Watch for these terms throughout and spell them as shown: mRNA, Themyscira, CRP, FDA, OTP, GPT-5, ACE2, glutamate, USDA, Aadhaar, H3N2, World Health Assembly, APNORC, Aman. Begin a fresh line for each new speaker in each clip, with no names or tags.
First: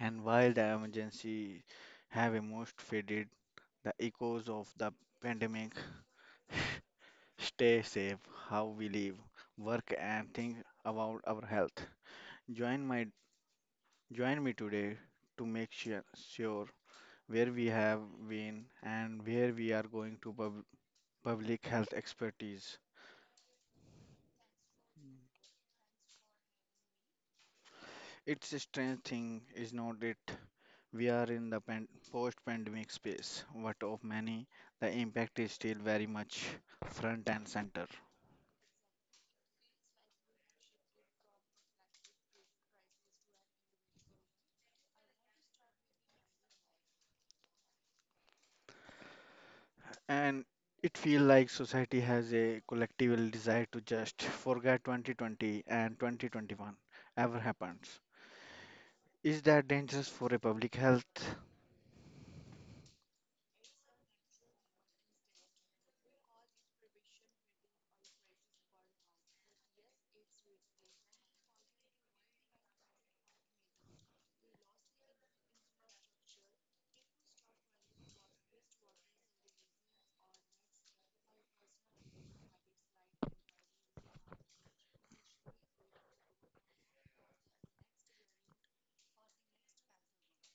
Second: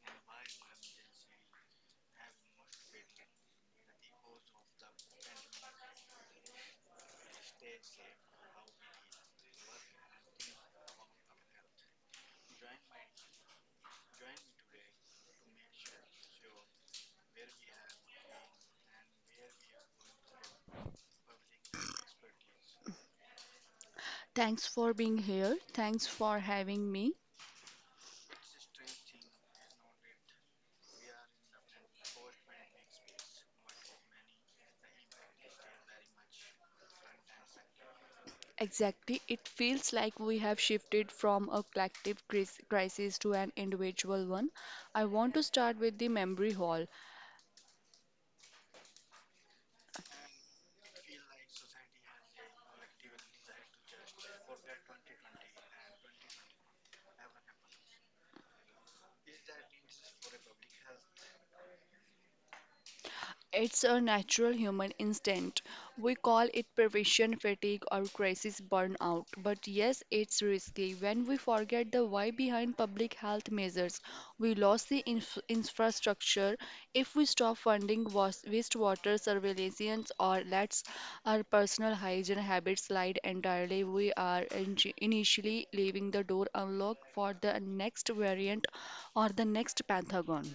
and while the emergency have almost faded, the echoes of the pandemic stay safe, how we live, work, and think about our health. Join my Join me today to sure where we have been and where we are going to public health expertise.
Thanks for being here. Thanks for having me.
It's a strange thing, is not it? We are in the post-pandemic space, but of many, the impact is still very much front and center.
Exactly. It feels like we have shifted from a collective crisis to an individual one. I want to start with the memory hole.
And it feels like society has a collective desire to just forget 2020 and 2021 ever happens. Is that dangerous for a public health?
It's a natural human instinct. We call it prevention fatigue or crisis burnout. But yes, it's risky. When we forget the why behind public health measures, we lose the infrastructure. If we stop funding wastewater surveillance or let our personal hygiene habits slide entirely, we are initially leaving the door unlocked for the next variant or the next pathogen.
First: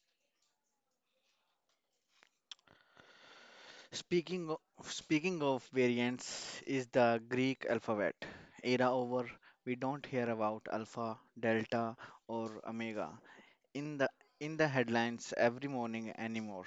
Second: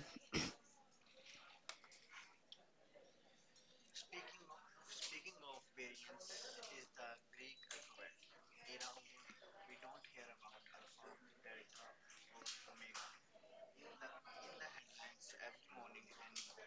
Speaking of variants, is the Greek alphabet era over? We don't hear about alpha, delta, or omega in the in the headlines every morning anymore.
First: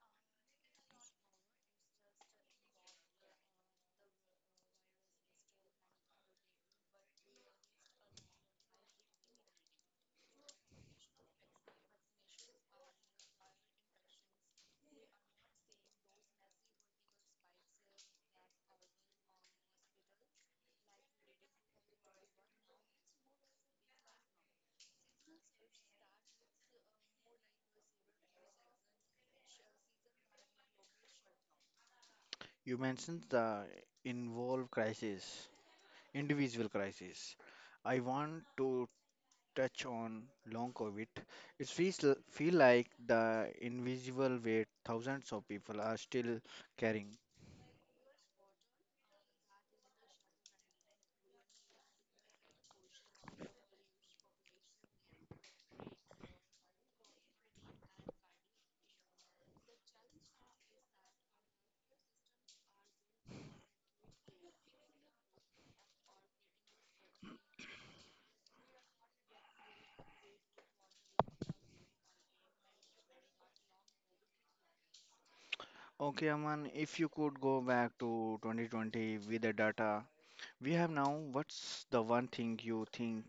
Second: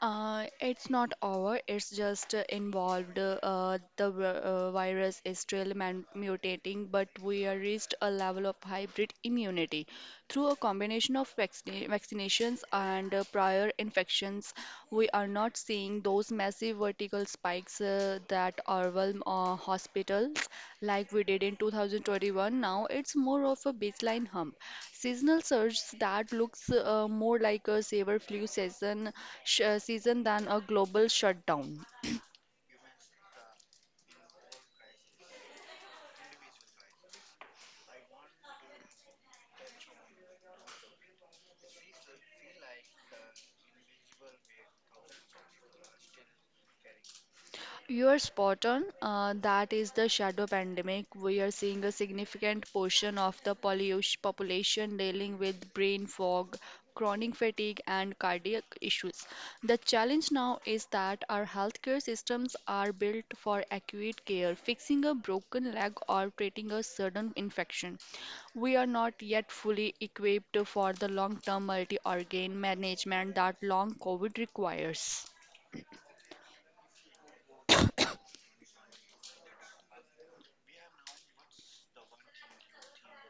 It's not over. It's just involved. The virus is still man mutating, but we are reached a level of hybrid immunity through a combination of vaccinations and prior infections. We are not seeing those massive vertical spikes that overwhelm hospitals like we did in 2021. Now it's more of a baseline hump. Seasonal surge that looks more like a saber flu season season than a global shutdown.
You mentioned the involved crisis, individual crisis. I want to touch on long COVID. Feel like the invisible weight thousands of people are still carrying.
You're spot on. That is the shadow pandemic. We are seeing a significant portion of the pollution population dealing with brain fog, chronic fatigue, and cardiac issues. The challenge now is that our healthcare systems are built for acute care, fixing a broken leg or treating a sudden infection. We are not yet fully equipped for the long-term multi-organ management that long COVID requires.
Okay, Aman, if you could go back to 2020 with the data we have now, what's the one thing you think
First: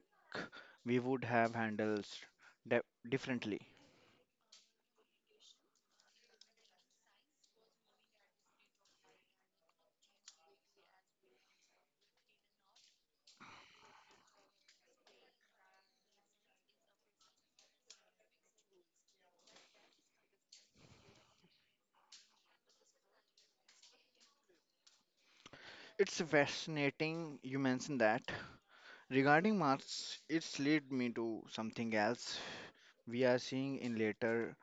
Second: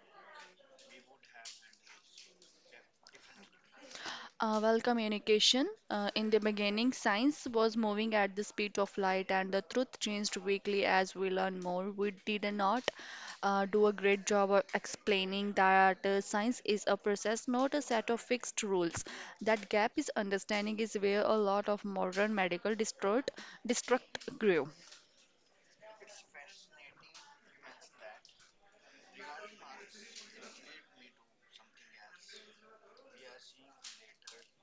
we would have handled de- differently?
Well, communication. In the beginning, science was moving at the speed of light, and the truth changed weekly as we learn more. We did not do a great job of explaining that science is a process, not a set of fixed rules. That gap is understanding is where a lot of modern medical destruct grew.
It's fascinating you mentioned that. Regarding Mars, it's led me to something else we are seeing in later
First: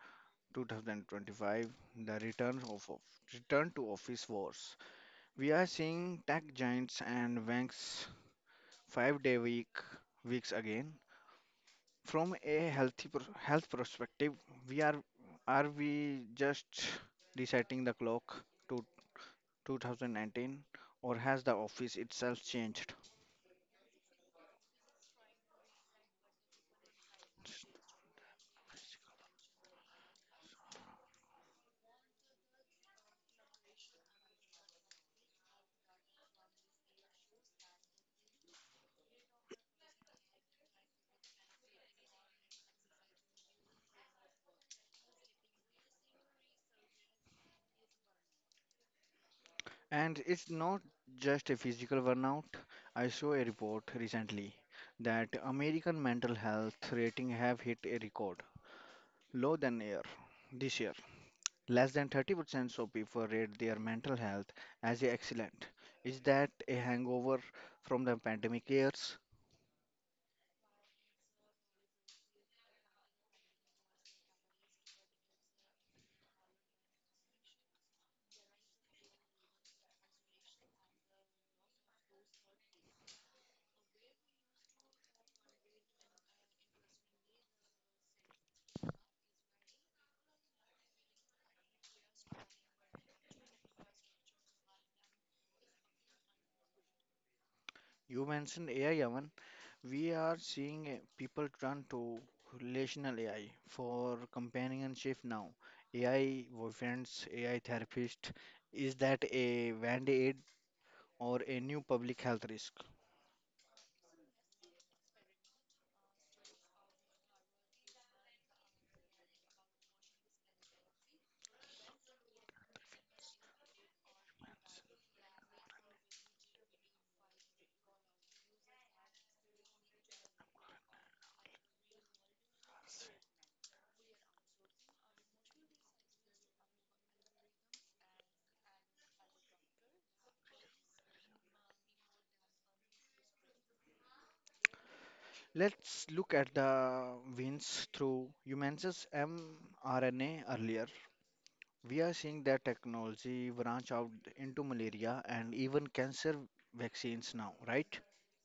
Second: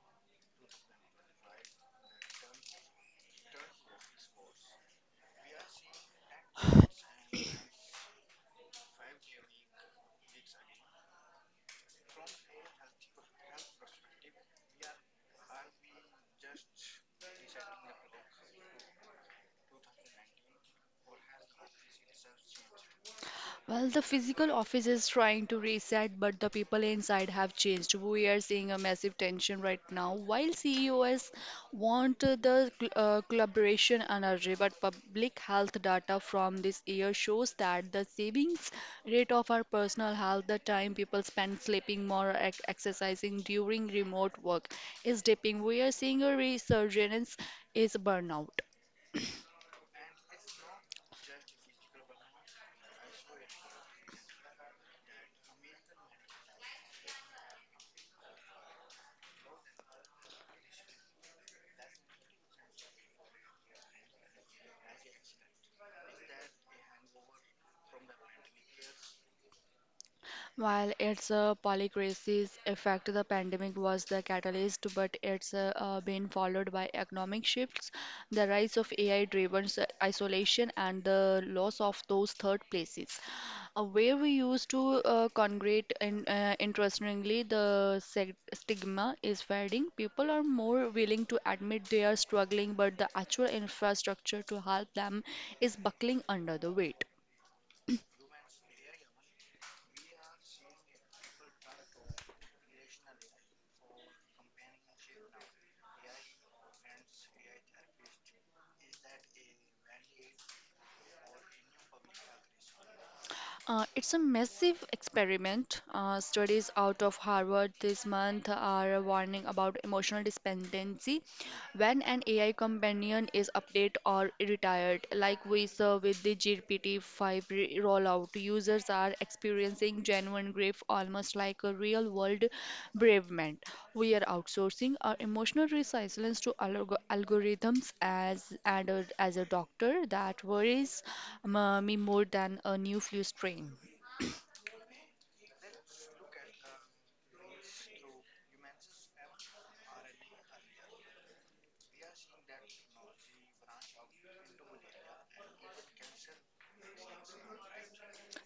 2025, the return to office wars. We are seeing tech giants and banks five-day week weeks again. From a health perspective, we are we just resetting the clock to 2019, or has the office itself changed?
Well, the physical office is trying to reset, but the people inside have changed. We are seeing a massive tension right now. While CEOs want the collaboration energy, but public health data from this year shows that the savings rate of our personal health, the time people spend sleeping more, or exercising during remote work, is dipping. We are seeing a resurgence is burnout.
And it's not just a physical burnout. I saw a report recently that American mental health rating have hit a record low than year this year. Less than 30% of people rate their mental health as excellent. Is that a hangover from the pandemic years?
While its polycrisis effect, the pandemic was the catalyst, but it's been followed by economic shifts, the rise of AI-driven isolation, and the loss of those third places where we used to congregate. And interestingly, the stigma is fading. People are more willing to admit they are struggling, but the actual infrastructure to help them is buckling under the weight.
You mentioned AI, Yaman. We are seeing people turn to relational AI for companionship now. AI boyfriends, AI therapist. Is that a band-aid or a new public health risk?
It's a massive experiment. Studies out of Harvard this month are warning about emotional dependency when an AI companion is updated or retired, like we saw with the GPT-5 rollout, users are experiencing genuine grief almost like a real-world bereavement. We are outsourcing our emotional resilience to algorithms as and as a doctor that worries me more than a new flu strain.
Let's look at the wins through humans' mRNA earlier. We are seeing that technology branch out into malaria and even cancer vaccines now, right?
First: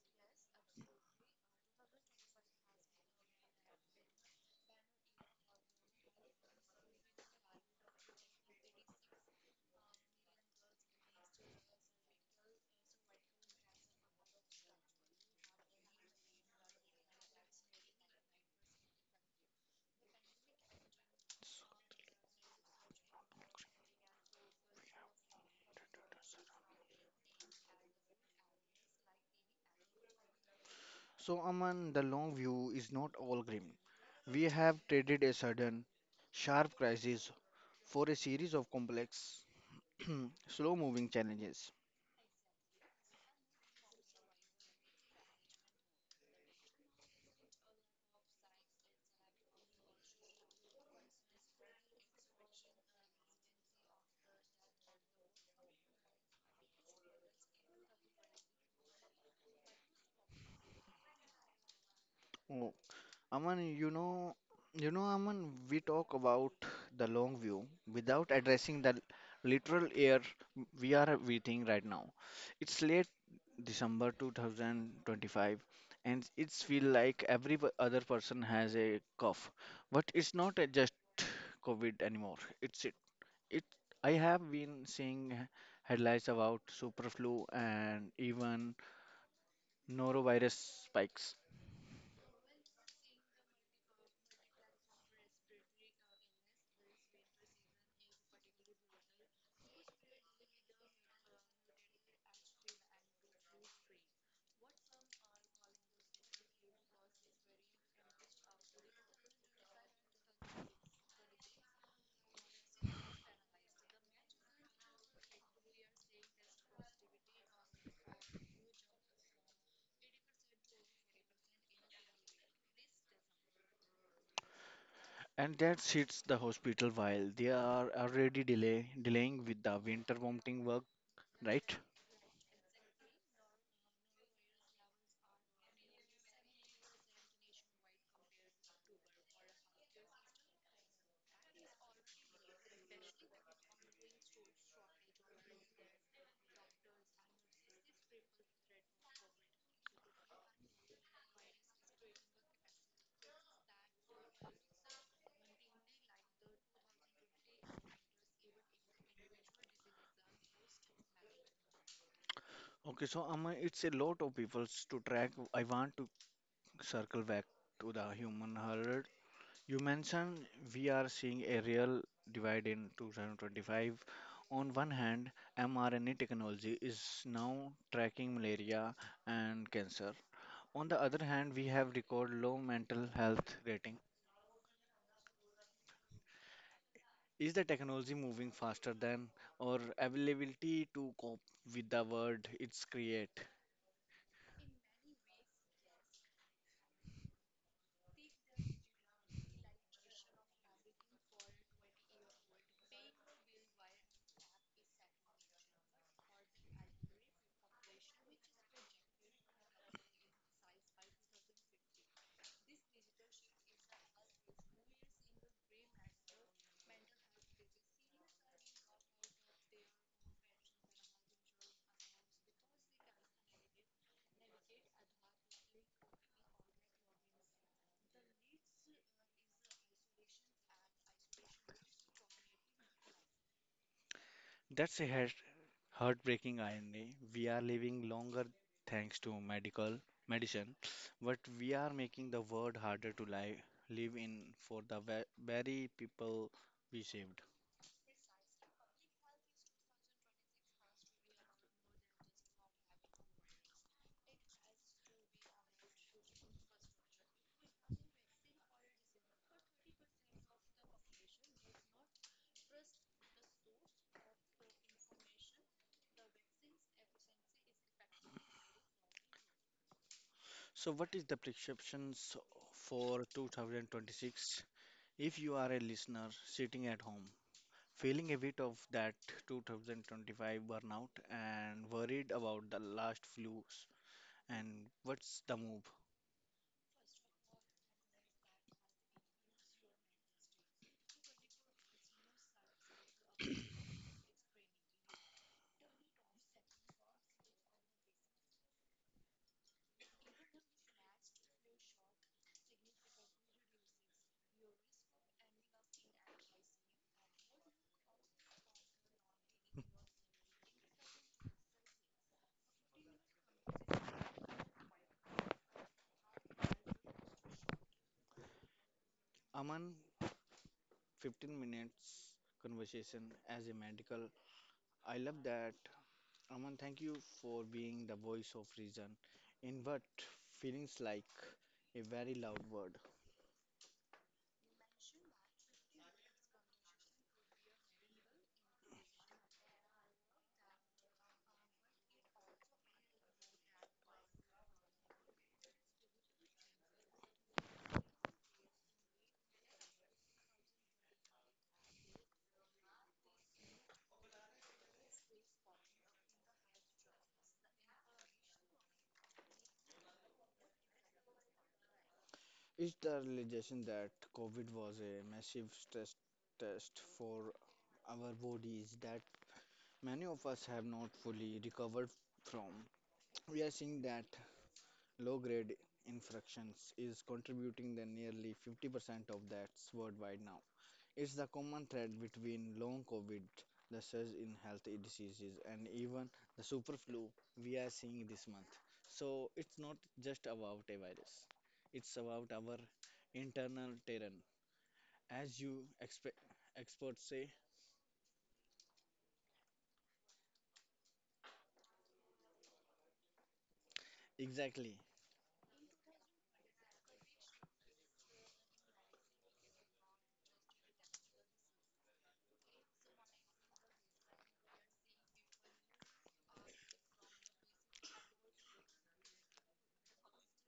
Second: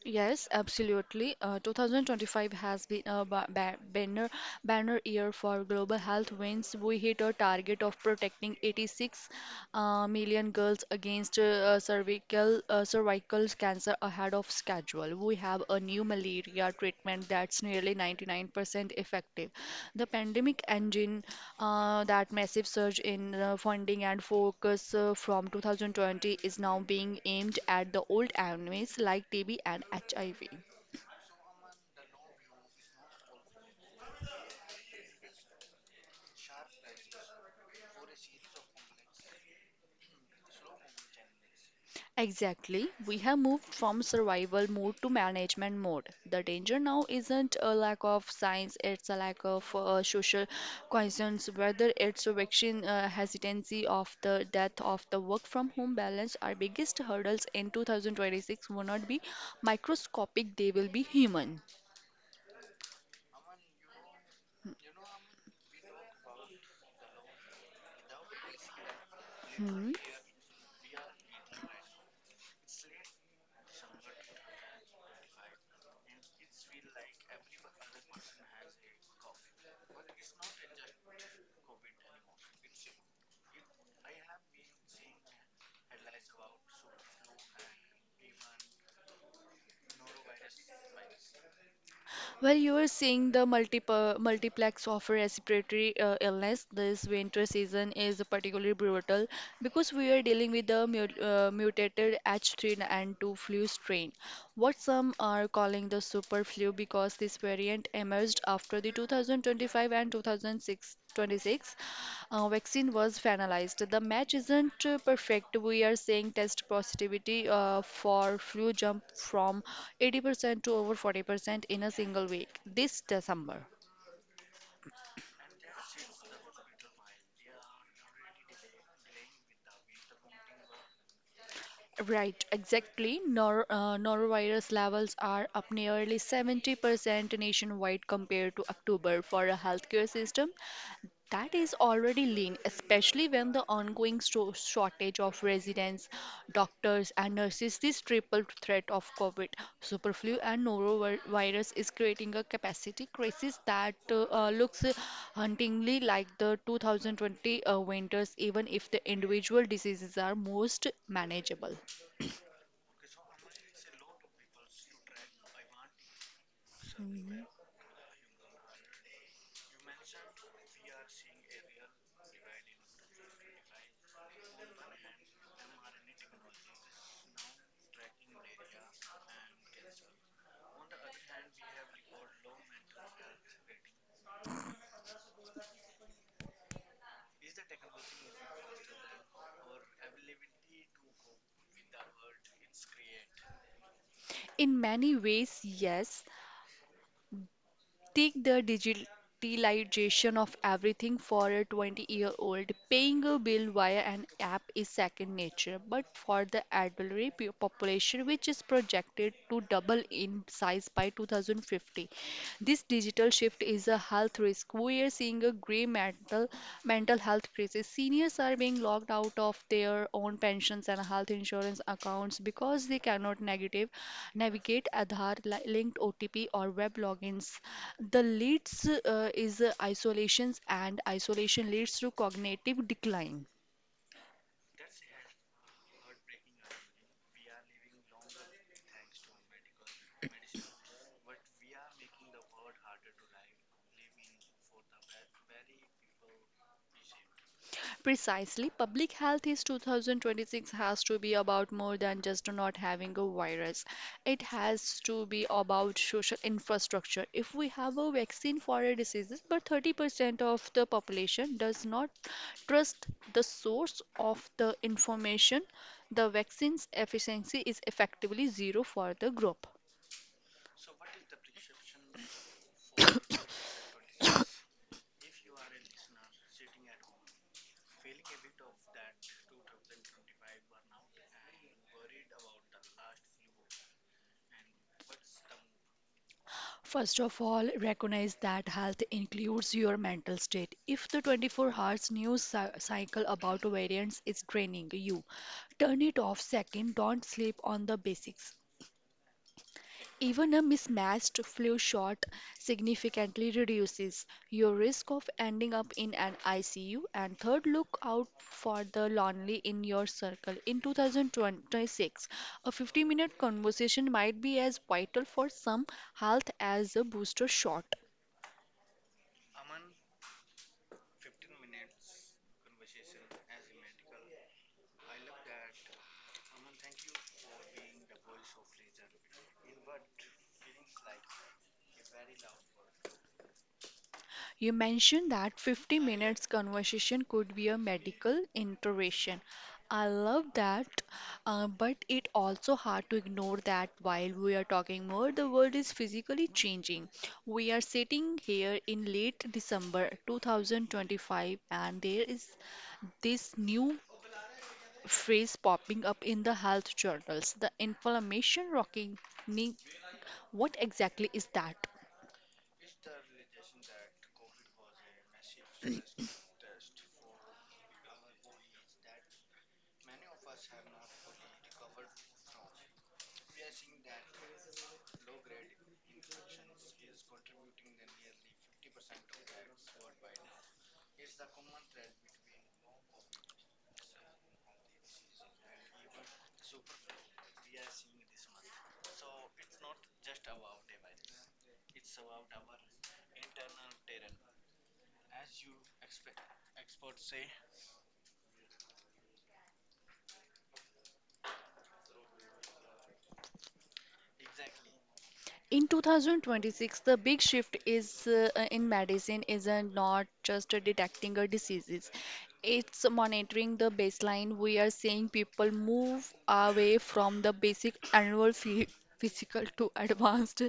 Yes, absolutely. 2025 has been a ba ba banner banner year for global health. Wins we hit a target of protecting 86 million girls against uh, cervical cancer ahead of schedule. We have a new malaria treatment that's nearly 99% effective. The pandemic engine that massive surge in funding and focus from 2020 is now being aimed at the old enemies like TB and HIV.
So, Aman, the long view is not all grim. We have traded a sudden, sharp crisis for a series of complex, slow moving challenges.
Exactly. We have moved from survival mode to management mode. The danger now isn't a lack of science, it's a lack of social concerns, whether it's a vaccine hesitancy of the death of the work from home balance. Our biggest hurdles in 2026 will not be microscopic, they will be human.
Oh, Aman, you know, Aman, we talk about the long view without addressing the literal
Hmm.
year we are within right now. It's late December 2025, and it's feel like every other person has a cough, but it's not just COVID anymore. It's it. It. I have been seeing headlines about super flu and even norovirus spikes.
Well, you are seeing the multiplex of respiratory illness. This winter season is particularly brutal because we are dealing with the mutated H3 n 2 flu strain, what some are calling the super flu because this variant emerged after the 2025 and 2026 vaccine was finalized. The match isn't perfect. We are seeing test positivity for flu jump from 80% to over 40% in a single week this December.
And that hits the hospital while they are already delaying with the winter vomiting work, right?
Right, exactly. Nor norovirus levels are up nearly 70% nationwide compared to October for a healthcare system. That is already lean, especially when the ongoing shortage of residents, doctors, and nurses, this triple threat of COVID, superflu, and norovirus is creating a capacity crisis that looks hauntingly like the 2020 winters, even if the individual diseases are most manageable.
Okay, so Amma, it's a lot of people to track. I want to circle back
Mhm.
to the human herd. You mentioned we are seeing a real divide in 2025. On one hand, mRNA technology is now tracking malaria and cancer. On the other hand, we have record low mental health rating. Is the technology moving faster than our availability to cope with the world it's create?
In many ways, yes, Take the digitalization of everything for a 20-year-old. Paying a bill via an app is second nature, but for the elderly population, which is projected to double in size by 2050, this digital shift is a health risk. We are seeing a great grave mental health crisis. Seniors are being locked out of their own pensions and health insurance accounts because they cannot negative navigate Aadhaar linked OTP or web logins. The leads is isolations and isolation leads to cognitive decline.
That's a heartbreaking irony. We are living longer thanks to medical medicine, but we are making the world harder to live in for the very people we saved.
Precisely, public health is 2026 has to be about more than just not having a virus. It has to be about social infrastructure. If we have a vaccine for a disease, but 30% of the population does not trust the source of the information, the vaccine's efficiency is effectively zero for the group.
So, what is the prescriptions for 2026? If you are a listener sitting at home feeling a bit of that 2025 burnout and worried about the last flus and what's the move.
First of all, recognize that health includes your mental state. If the 24 hours news cycle about variants is draining you, turn it off. Second, don't sleep on the basics. Even a mismatched flu shot significantly reduces your risk of ending up in an ICU. And third, look out for the lonely in your circle. In 2026, a 50-minute conversation might be as vital for some health as a booster shot.
Aman, 15 minutes conversation as a medical. I love that. Aman, thank you for being the voice of reason in what feelings like a very loud word.
You mentioned that 50 minutes conversation could be a medical intervention. I love that, but it also hard to ignore that while we are talking more, the world is physically changing. We are sitting here in late December 2025, and there is this new phrase popping up in the health journals, the inflammation rocking knee. What exactly is that?
Is the realization that COVID was a massive stress test for our bodies that many of us have not fully recovered from. We are seeing that low grade infractions is contributing the nearly 50% of that worldwide now. It's the common thread between long COVID, the surge in health diseases, and even the super flu we are seeing this month. So it's not just about a virus, it's about our internal terrain. As you experts say, exactly.
In 2026, the big shift is in medicine isn't not just detecting a diseases. It's monitoring the baseline. We are seeing people move away from the basic annual physical to advanced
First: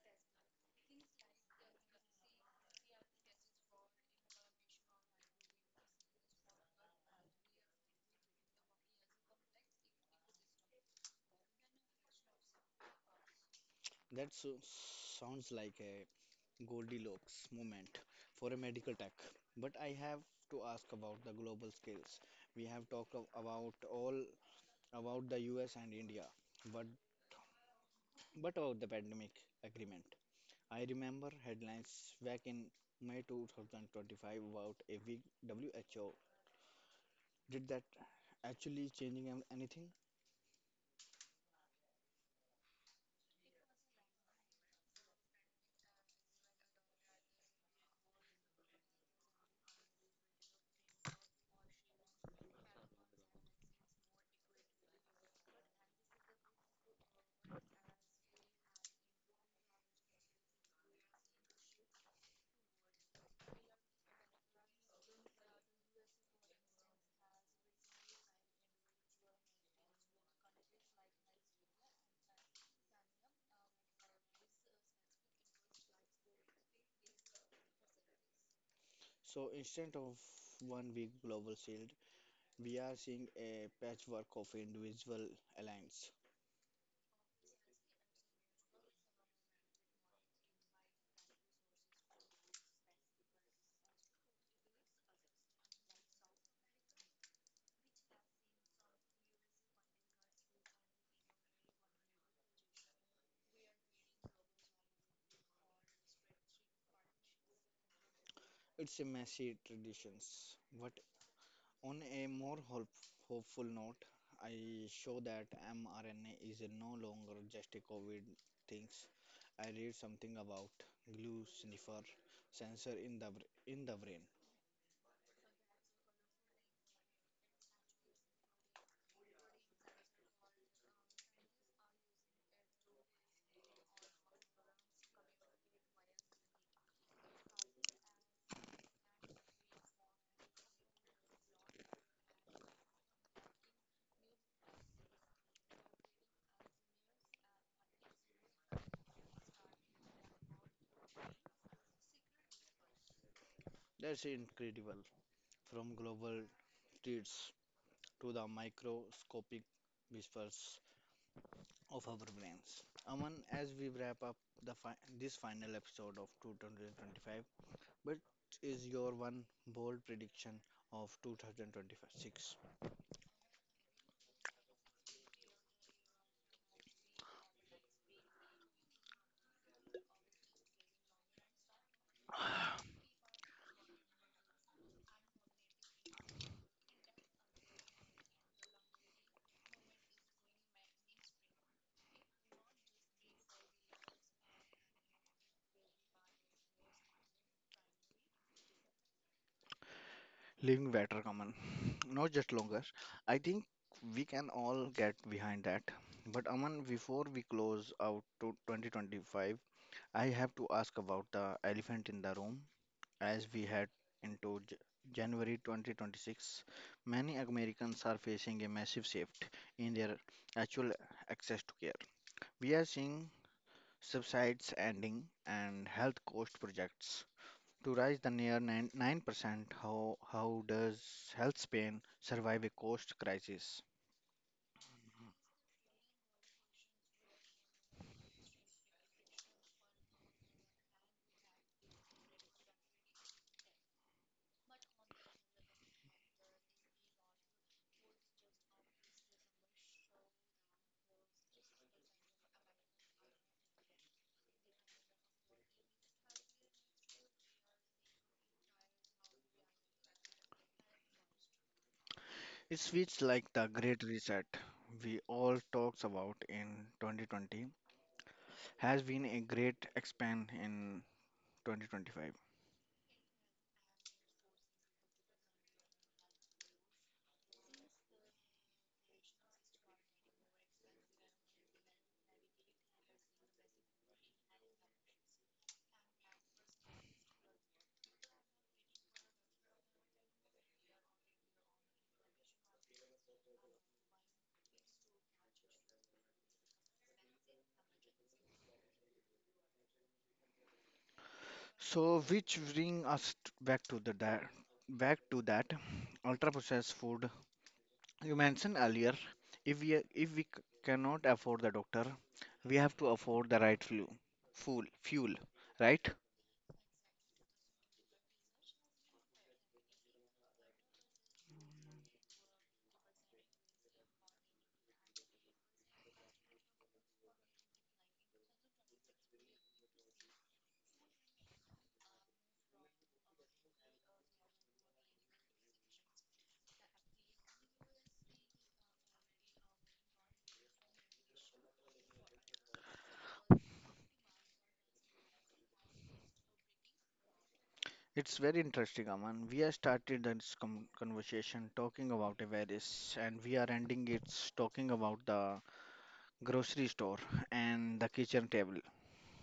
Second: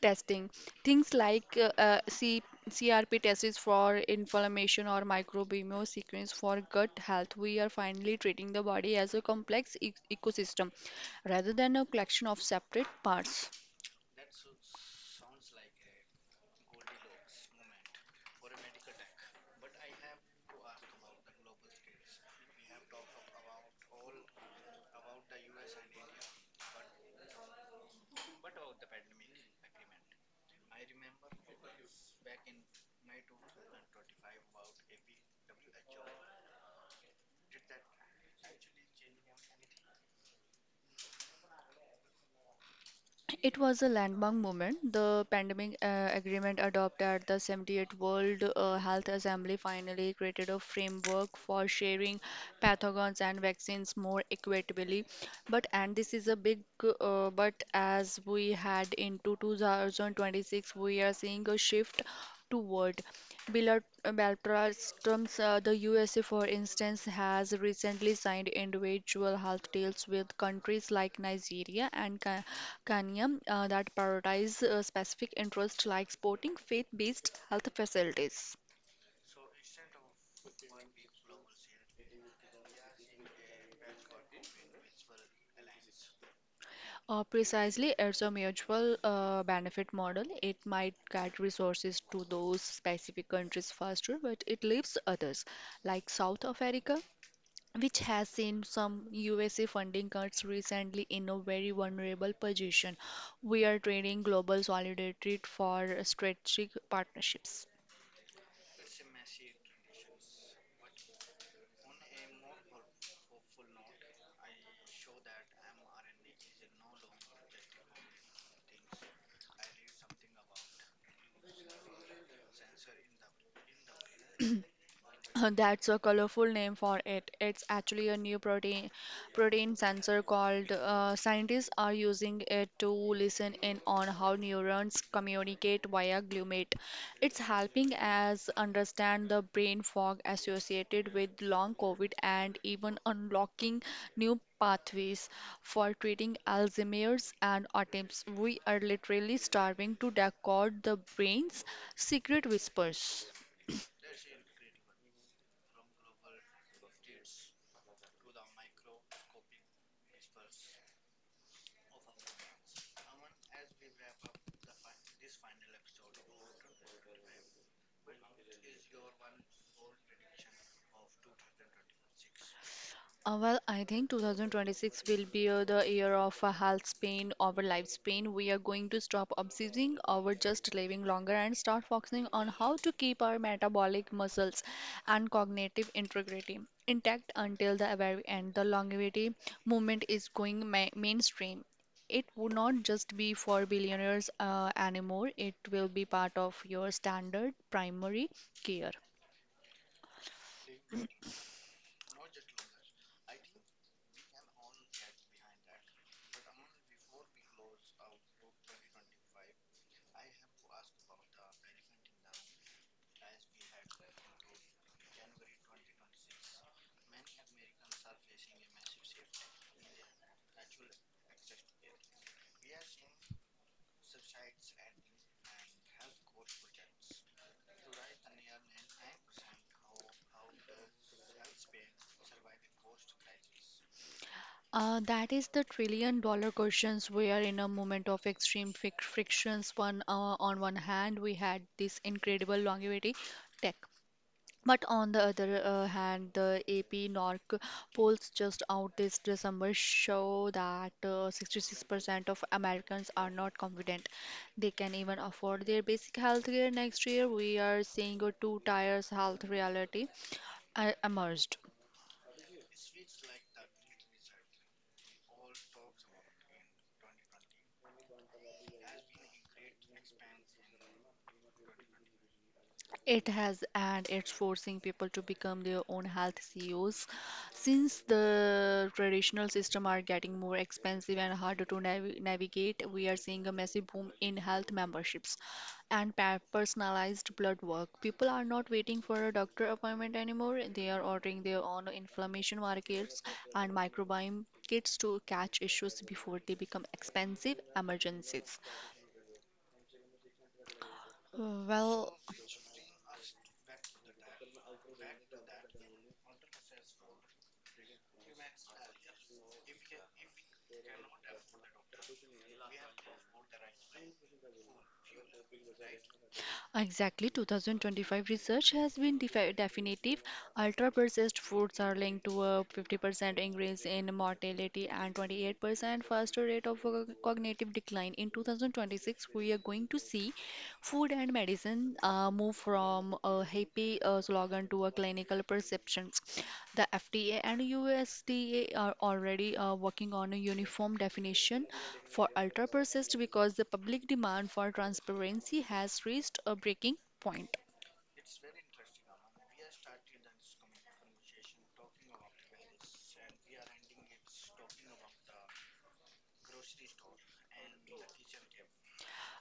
testing. Things like C CRP tests for inflammation or microbiome sequence for gut health. We are finally treating the body as a complex ecosystem rather than a collection of separate parts.
That sounds like a Goldilocks moment for a medical tech. But I have to ask about the global scales. We have about all about the US and India, but but about the pandemic agreement. I remember headlines back in May 2025 about a week WHO. Did that actually changing anything?
It was a landmark moment. The pandemic agreement adopted at the 78th World Health Assembly finally created a framework for sharing pathogens and vaccines more equitably. But and this is a big but as we head into 2026, we are seeing a shift toward bilateralisms. The USA, for instance, has recently signed individual health deals with countries like Nigeria and Kanya that prioritize specific interests like sporting, faith-based health facilities.
So instead of 1 week global shield, we are seeing a patchwork of individual alliance.
Precisely, it's a mutual benefit model. It might get resources to those specific countries faster, but it leaves others, like South Africa, which has seen some USA funding cuts recently in a very vulnerable position. We are trading global solidarity for strategic partnerships.
It's a messy traditions. What? On a more hopeful note, I show that mRNA is no longer just a COVID things. I read something about glue sniffer sensor in the in the brain.
That's a colorful name for it. It's actually a new protein sensor called scientists are using it to listen in on how neurons communicate via glutamate. It's helping us understand the brain fog associated with long COVID and even unlocking new pathways for treating Alzheimer's and autism. We are literally starving to decode the brain's secret whispers.
That's incredible. From global tweets to the microscopic whispers of our brains. Aman, as we wrap up the this final episode of 2025, what is your one bold prediction of 2026?
Well, I think 2026 will be the year of health span, our lifespan. We are going to stop obsessing over just living longer and start focusing on how to keep our metabolic muscles and cognitive integrity intact until the very end. The longevity movement is going mainstream. It would not just be for billionaires anymore. It will be part of your standard primary care.
Living better, common, not just longer. I think we can all get behind that. But Aman, before we close out to 2025, I have to ask about the elephant in the room. As we head into January 2026, many Americans are facing a massive shift in their actual access to care. We are seeing subsides ending and health cost projects to rise the 9%, how does health Spain survive a cost crisis?
That is the trillion dollar questions. We are in a moment of extreme frictions. One, on one hand, we had this incredible longevity tech. But on the other hand, the AP NORC polls just out this December show that 66% of Americans are not confident they can even afford their basic health care next year. We are seeing a two tiers health reality emerged.
It feels like the Great Reset we all talks about in 2020 has been a great expand in 2025.
It has, and it's forcing people to become their own health CEOs. Since the traditional system are getting more expensive and harder to navigate, we are seeing a massive boom in health memberships and personalized blood work. People are not waiting for a doctor appointment anymore. They are ordering their own inflammation markers and microbiome kits to catch issues before they become expensive emergencies. Well,
So, which back to back to that ultra processed food you mentioned earlier. If we cannot afford the doctor, we have to afford the right fuel, right?
Exactly, 2025 research has been definitive. Ultra processed foods are linked to a 50% increase in mortality and 28% faster rate of cognitive decline. In 2026, we are going to see food and medicine move from a happy slogan to a clinical perceptions. The FDA and USDA are already working on a uniform definition for Ultra persist because the public demand for transparency has reached a breaking point.
It's very interesting, Aman. We have started this conversation talking about a various, and we are ending it talking about the grocery store and the kitchen table.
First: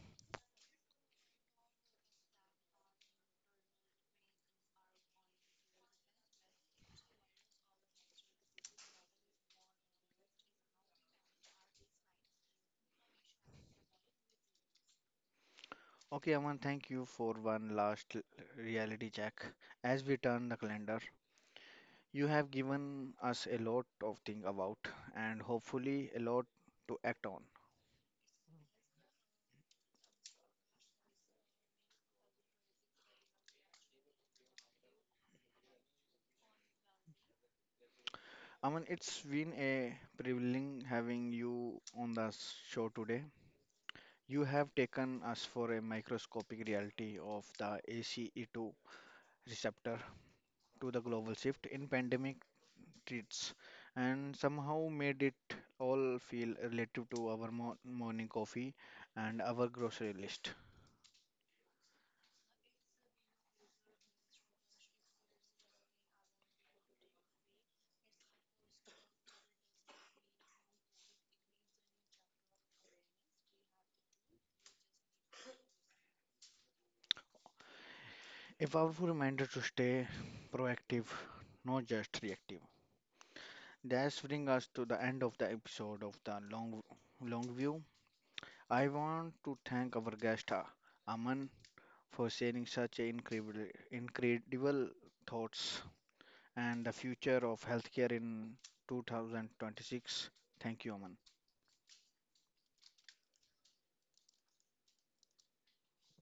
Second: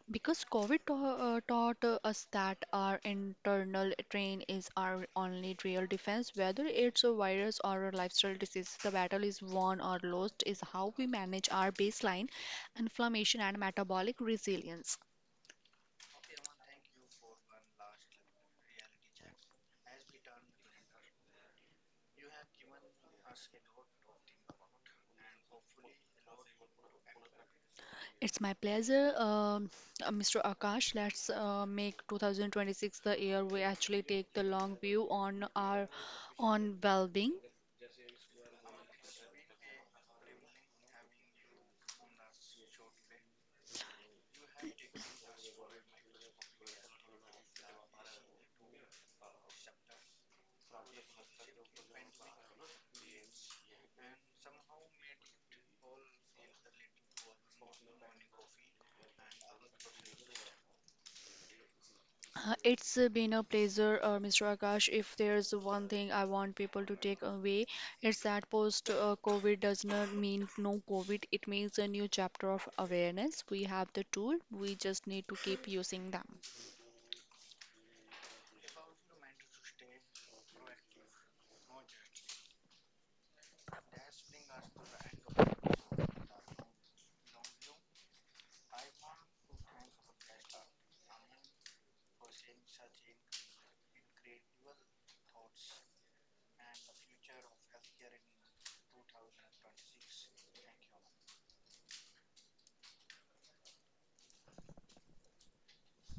Because COVID taught us that our internal train is our only real defense, whether it's a virus or a lifestyle disease, the battle is won or lost is how we manage our baseline inflammation and metabolic resilience.
Okay, Aman, thank you for one reality check. As we turn the calendar, you have given us a lot of things about, and hopefully a lot to act on.
It's my pleasure, Mr. Akash. Let's make 2026 the year we actually take the long view on our on well-being.
Aman, it's been a privilege having you on the show today. You have taken us for a microscopic reality of the ACE2 receptor to the global shift in pandemic treats and somehow made it all feel relative to our morning coffee and our grocery list.
It's been a pleasure, Mr. Akash. If there's one thing I want people to take away, it's that post-COVID does not mean no COVID. It means a new chapter of awareness. We have the tool. We just need to keep using them.
A powerful reminder to stay proactive, not just reactive. That's bring us to the end of the episode of the long view. I want to thank our guest Aman for sharing such incredible thoughts and the future of healthcare in 2026. Thank you, Aman.